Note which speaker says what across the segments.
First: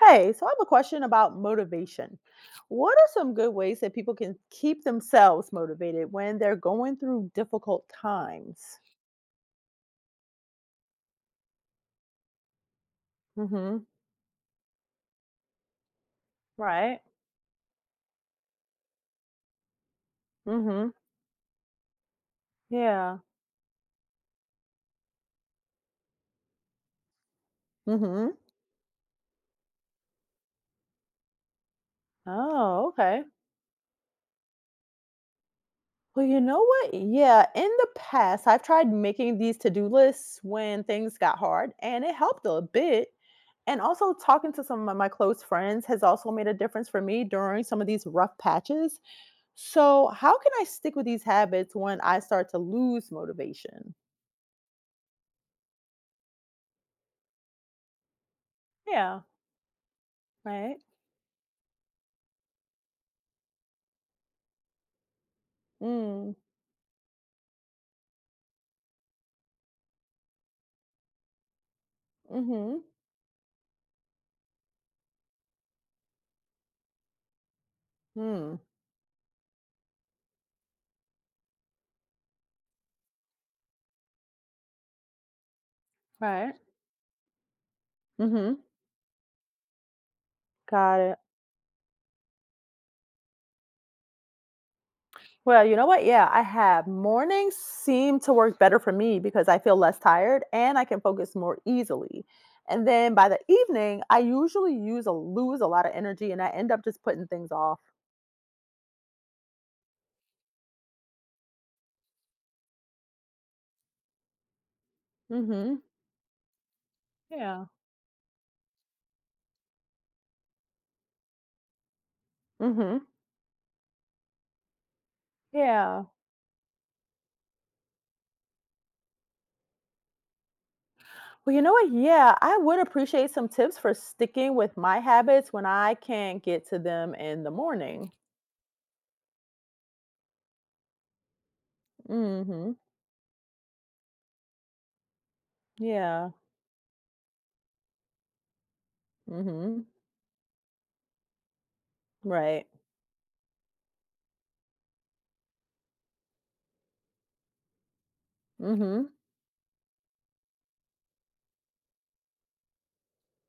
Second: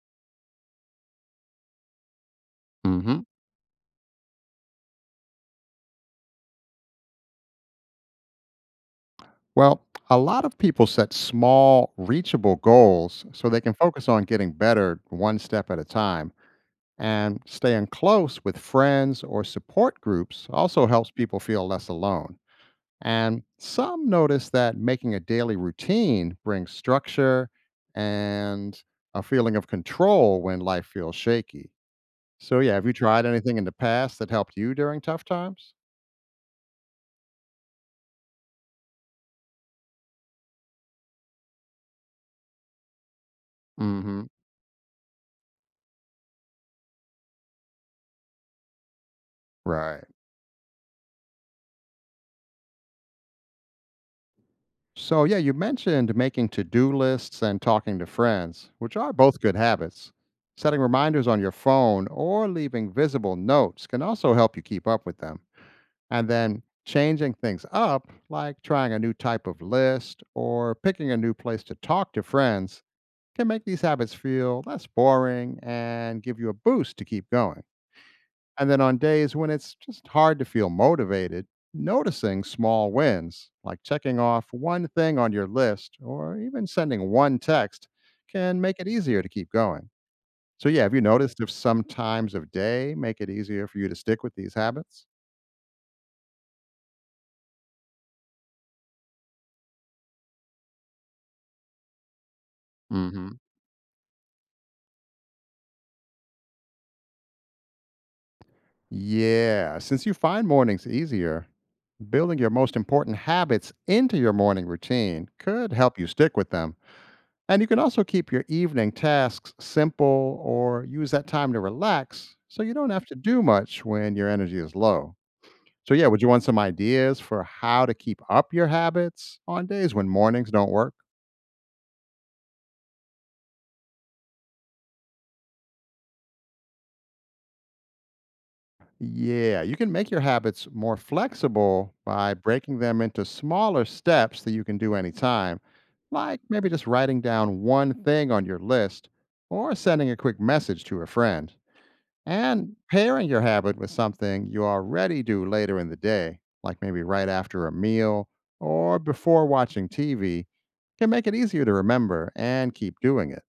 Speaker 1: Hey, so I have a question about motivation. What are
Speaker 2: hmm
Speaker 1: some good ways that people can keep themselves motivated when they're going through difficult times?
Speaker 2: Well, a lot of people set small, reachable goals so they can
Speaker 1: Mm-hmm.
Speaker 2: focus on getting better one step at a time.
Speaker 1: Right.
Speaker 2: And staying close with friends or support groups also
Speaker 1: Mm-hmm.
Speaker 2: helps people feel less alone.
Speaker 1: Yeah.
Speaker 2: And some notice that making a daily routine brings structure
Speaker 1: Mm-hmm.
Speaker 2: and a feeling of control when life feels shaky. So, yeah, have
Speaker 1: Oh,
Speaker 2: you
Speaker 1: okay.
Speaker 2: tried anything in the past that helped you during tough times?
Speaker 1: Well, you know what? Yeah, in the past, I've tried making these to-do lists when things got hard, and it helped a bit. And also,
Speaker 2: hmm
Speaker 1: talking to some of my close friends has also made a difference for me during some of these rough patches.
Speaker 2: Right.
Speaker 1: So, how can I stick with these habits when I start to lose motivation?
Speaker 2: So, yeah, you mentioned making to do lists and talking to friends, which are
Speaker 1: Yeah.
Speaker 2: both good habits.
Speaker 1: Right.
Speaker 2: Setting reminders on your phone or leaving visible notes can also help you keep up with them. And
Speaker 1: Mm.
Speaker 2: then changing things up, like trying a new type of list or picking a new place to talk to
Speaker 1: Hmm. Hmm.
Speaker 2: friends, can make these habits feel less boring and give you a boost to keep going. And then on days when it's just hard to feel motivated, noticing small wins, like checking off one thing on your list or
Speaker 1: Right.
Speaker 2: even sending one text,
Speaker 1: Mm-hmm.
Speaker 2: can make it easier to keep going. So, yeah, have
Speaker 1: Got
Speaker 2: you
Speaker 1: it.
Speaker 2: noticed if some times of day make it easier for you to stick with these habits?
Speaker 1: Well, you know what? Yeah, I have. Mornings seem to work better for me because I feel less tired and I can focus more easily. And then by
Speaker 2: hmm
Speaker 1: the evening, I usually use a lose a lot of energy and I end up just putting things off.
Speaker 2: Yeah, since you find mornings easier, building your most important habits into your morning routine could
Speaker 1: Mm-hmm.
Speaker 2: help you stick with them. And you
Speaker 1: Yeah.
Speaker 2: can also keep your evening tasks simple or use that time to relax so you don't
Speaker 1: Mm-hmm.
Speaker 2: have to do much when your energy is low. So,
Speaker 1: Yeah.
Speaker 2: yeah, would you want some ideas for how to keep up your habits on days when mornings don't work?
Speaker 1: Well, you know what? Yeah, I would appreciate some tips for sticking with my habits when I can't get to them in the morning.
Speaker 2: Yeah, you can make your habits more flexible by
Speaker 1: Mhm.
Speaker 2: breaking them into smaller steps that you can do anytime,
Speaker 1: Yeah.
Speaker 2: like maybe just writing down one thing on your list or
Speaker 1: Mhm.
Speaker 2: sending a quick message to a friend.
Speaker 1: Right.
Speaker 2: And pairing your habit with something you already do later in the day, like maybe right after a meal or
Speaker 1: Mhm.
Speaker 2: before watching TV, can make it easier to remember and keep doing it.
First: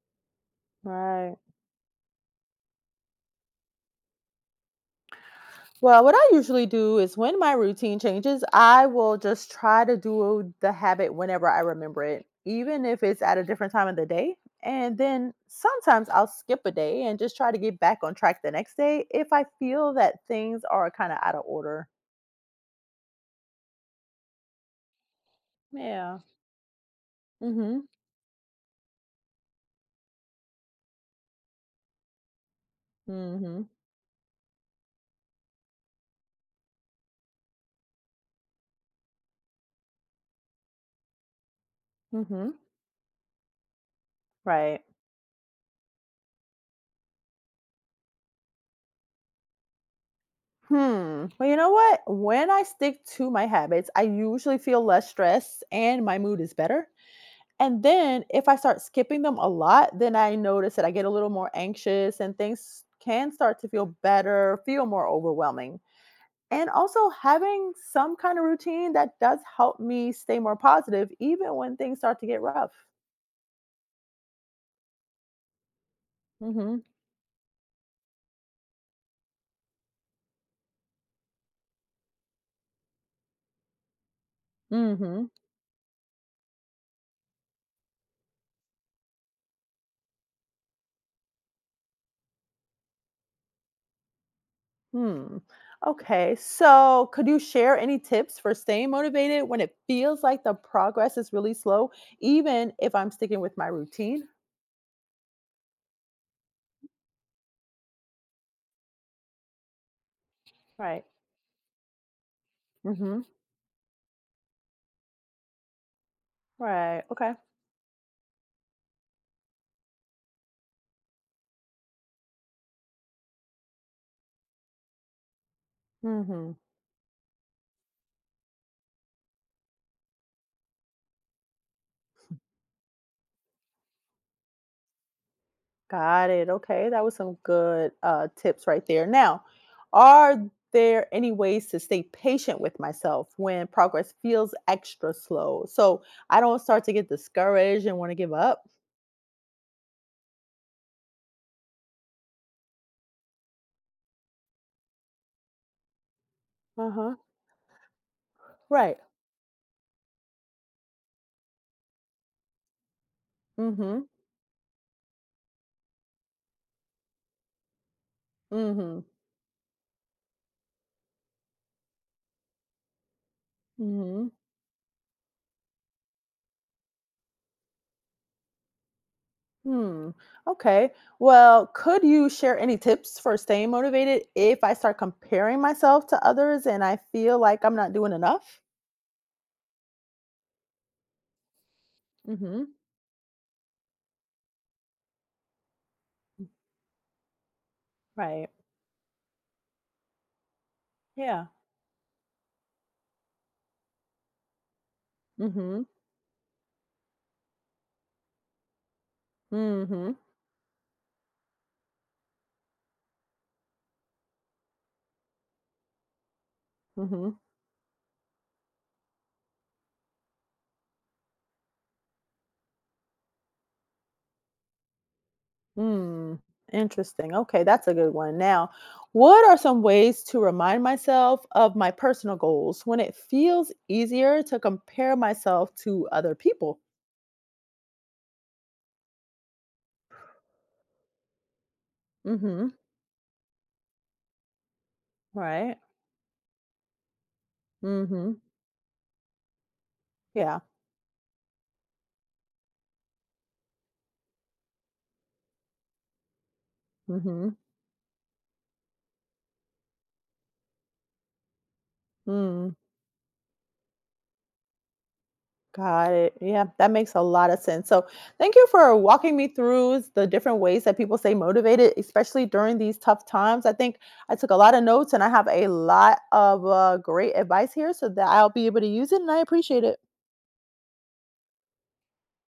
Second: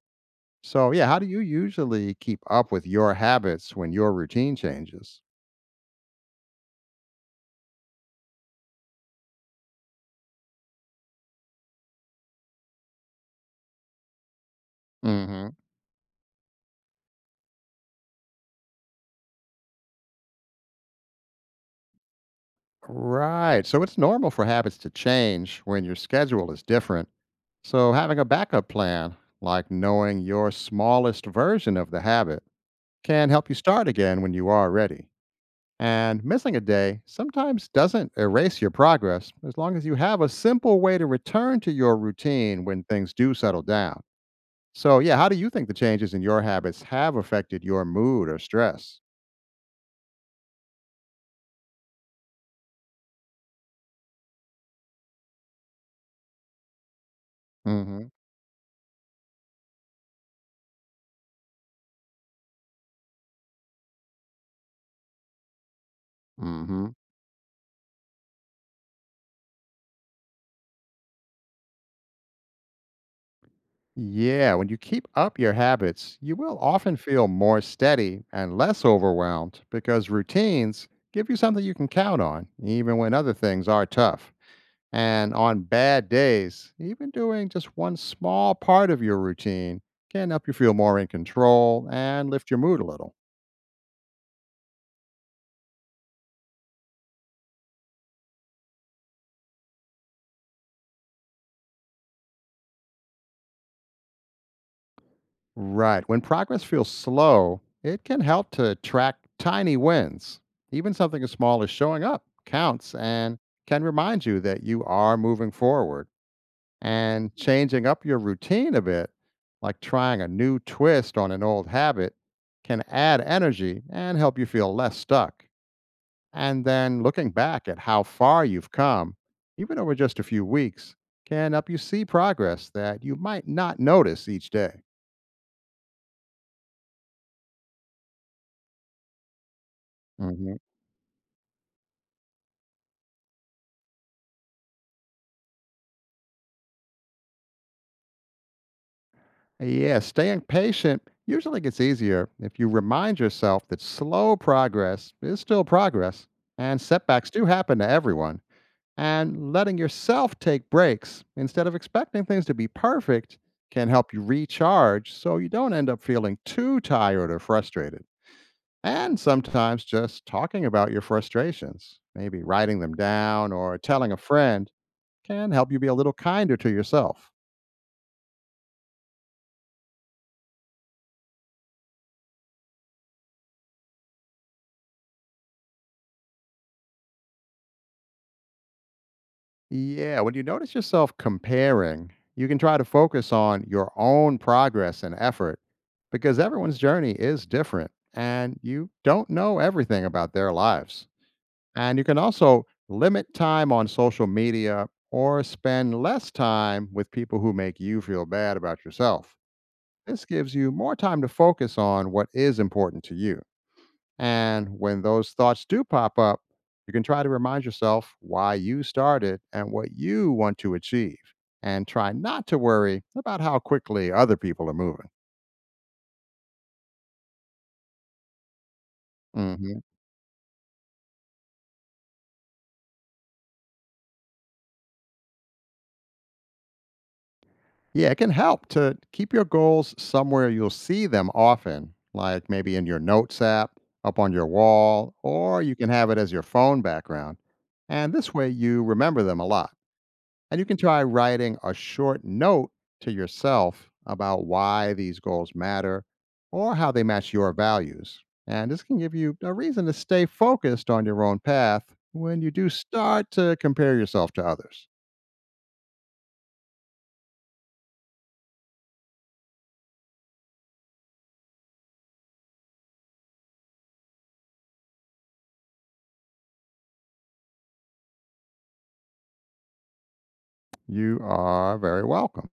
Speaker 2: So, yeah, how do
Speaker 1: Right.
Speaker 2: you usually keep up with your habits when your routine changes?
Speaker 1: Well, what I usually do is when my routine changes, I will just try to do the habit whenever I remember it, even if it's at a different time of the day. And then
Speaker 2: hmm
Speaker 1: sometimes I'll skip a day and just try to get back on track the next day if I feel that things are kind of out of order.
Speaker 2: Right. So, it's normal for habits to change when your
Speaker 1: Yeah.
Speaker 2: schedule is different.
Speaker 1: Mhm.
Speaker 2: So, having a backup plan, like knowing your smallest version of the habit, can help you
Speaker 1: Mhm.
Speaker 2: start again when you are ready. And missing a day sometimes doesn't erase your progress as long as you have a simple way to return to your
Speaker 1: Mhm.
Speaker 2: routine when things do settle down.
Speaker 1: Right.
Speaker 2: So, yeah, how do you think the changes in your habits have affected your mood or stress?
Speaker 1: Hmm. Well, you know what? When I stick to my habits, I usually feel less stressed and my mood is better. And
Speaker 2: hmm.
Speaker 1: then if I start skipping them a lot, then I notice that I get a little more anxious and things can start to feel better, feel more overwhelming. And
Speaker 2: Hmm.
Speaker 1: also having some kind of routine that does help me stay more positive even when things start to get rough.
Speaker 2: Yeah, when you keep up your habits, you will
Speaker 1: Mhm.
Speaker 2: often feel more steady and less overwhelmed because routines give you something you can count on, even when other things are tough.
Speaker 1: Mhm.
Speaker 2: And on bad days, even doing just one small part of your routine can help you feel more in control and lift your mood a little.
Speaker 1: Hmm. Okay. So, could you share any tips for staying motivated when it feels like the progress is really slow, even if I'm sticking with my routine?
Speaker 2: Right. When progress feels slow, it can help to track tiny wins. Even
Speaker 1: Right.
Speaker 2: something as small as showing up counts
Speaker 1: Mm-hmm.
Speaker 2: and can remind you that you are moving forward.
Speaker 1: Right. Okay.
Speaker 2: And changing up your routine a bit, like trying a new twist on an old habit, can add energy and help you feel less stuck.
Speaker 1: Mm-hmm.
Speaker 2: And then looking back at how far you've come, even over just a few weeks, can help you see progress that you might not notice each day.
Speaker 1: Got it. Okay. That was some good tips right there. Now, are
Speaker 2: hmm
Speaker 1: there any ways to stay patient with myself when progress feels extra slow? So I don't start to get discouraged and want to give up.
Speaker 2: Yeah, staying patient usually gets easier if you remind yourself that slow progress is still progress and
Speaker 1: Uh huh.
Speaker 2: setbacks do happen to everyone.
Speaker 1: Right.
Speaker 2: And letting yourself take breaks instead of expecting things to be perfect
Speaker 1: Mm
Speaker 2: can
Speaker 1: hmm.
Speaker 2: help you recharge so you don't end up feeling too tired or frustrated.
Speaker 1: Mm hmm.
Speaker 2: And sometimes just talking about your frustrations, maybe writing them down or
Speaker 1: Mm
Speaker 2: telling a
Speaker 1: hmm.
Speaker 2: friend, can help you be a little kinder to yourself.
Speaker 1: Hmm. Okay. Well, could you share any tips for staying motivated if I start comparing myself to others and I feel like I'm not doing enough?
Speaker 2: Yeah, when you notice yourself comparing, you can
Speaker 1: Mm-hmm.
Speaker 2: try to focus on your own progress and effort because everyone's journey is different
Speaker 1: Right.
Speaker 2: and you don't know everything about their lives.
Speaker 1: Yeah.
Speaker 2: And you can also limit time on social media or
Speaker 1: Mm-hmm.
Speaker 2: spend less time with people who make you feel bad about yourself.
Speaker 1: Mm-hmm.
Speaker 2: This gives you more time to focus on what is important to you. And when those thoughts do pop up, you can try to
Speaker 1: Mm-hmm.
Speaker 2: remind yourself why you started and what you want to achieve. And try not to worry about how quickly other people are moving.
Speaker 1: Mm. Interesting. Okay, that's a good one. Now, what are
Speaker 2: hmm
Speaker 1: some ways to remind myself of my personal goals when it feels easier to compare myself to other people?
Speaker 2: Yeah, it can help to keep your goals somewhere you'll see them often, like
Speaker 1: Mm-hmm.
Speaker 2: maybe in your notes app, up on your wall, or you
Speaker 1: Right.
Speaker 2: can have it as your phone background. And this
Speaker 1: Mm-hmm.
Speaker 2: way you remember them a lot. And
Speaker 1: Yeah.
Speaker 2: you can try writing a short note to yourself about why these goals matter or how they match
Speaker 1: Mm-hmm.
Speaker 2: your values. And this can give you a reason to stay focused on your own path
Speaker 1: Mm hmm. Right. Mm hmm.
Speaker 2: when
Speaker 1: Yeah.
Speaker 2: you do
Speaker 1: Mm hmm.
Speaker 2: start to compare yourself to others.
Speaker 1: Got it. Yeah, that makes a lot of sense. So, thank you for walking me through the different ways that people stay motivated, especially during these tough times. I think I took a lot of notes and I have a lot of great advice here so that I'll be able to use it, and I appreciate it.
Speaker 2: You are very welcome.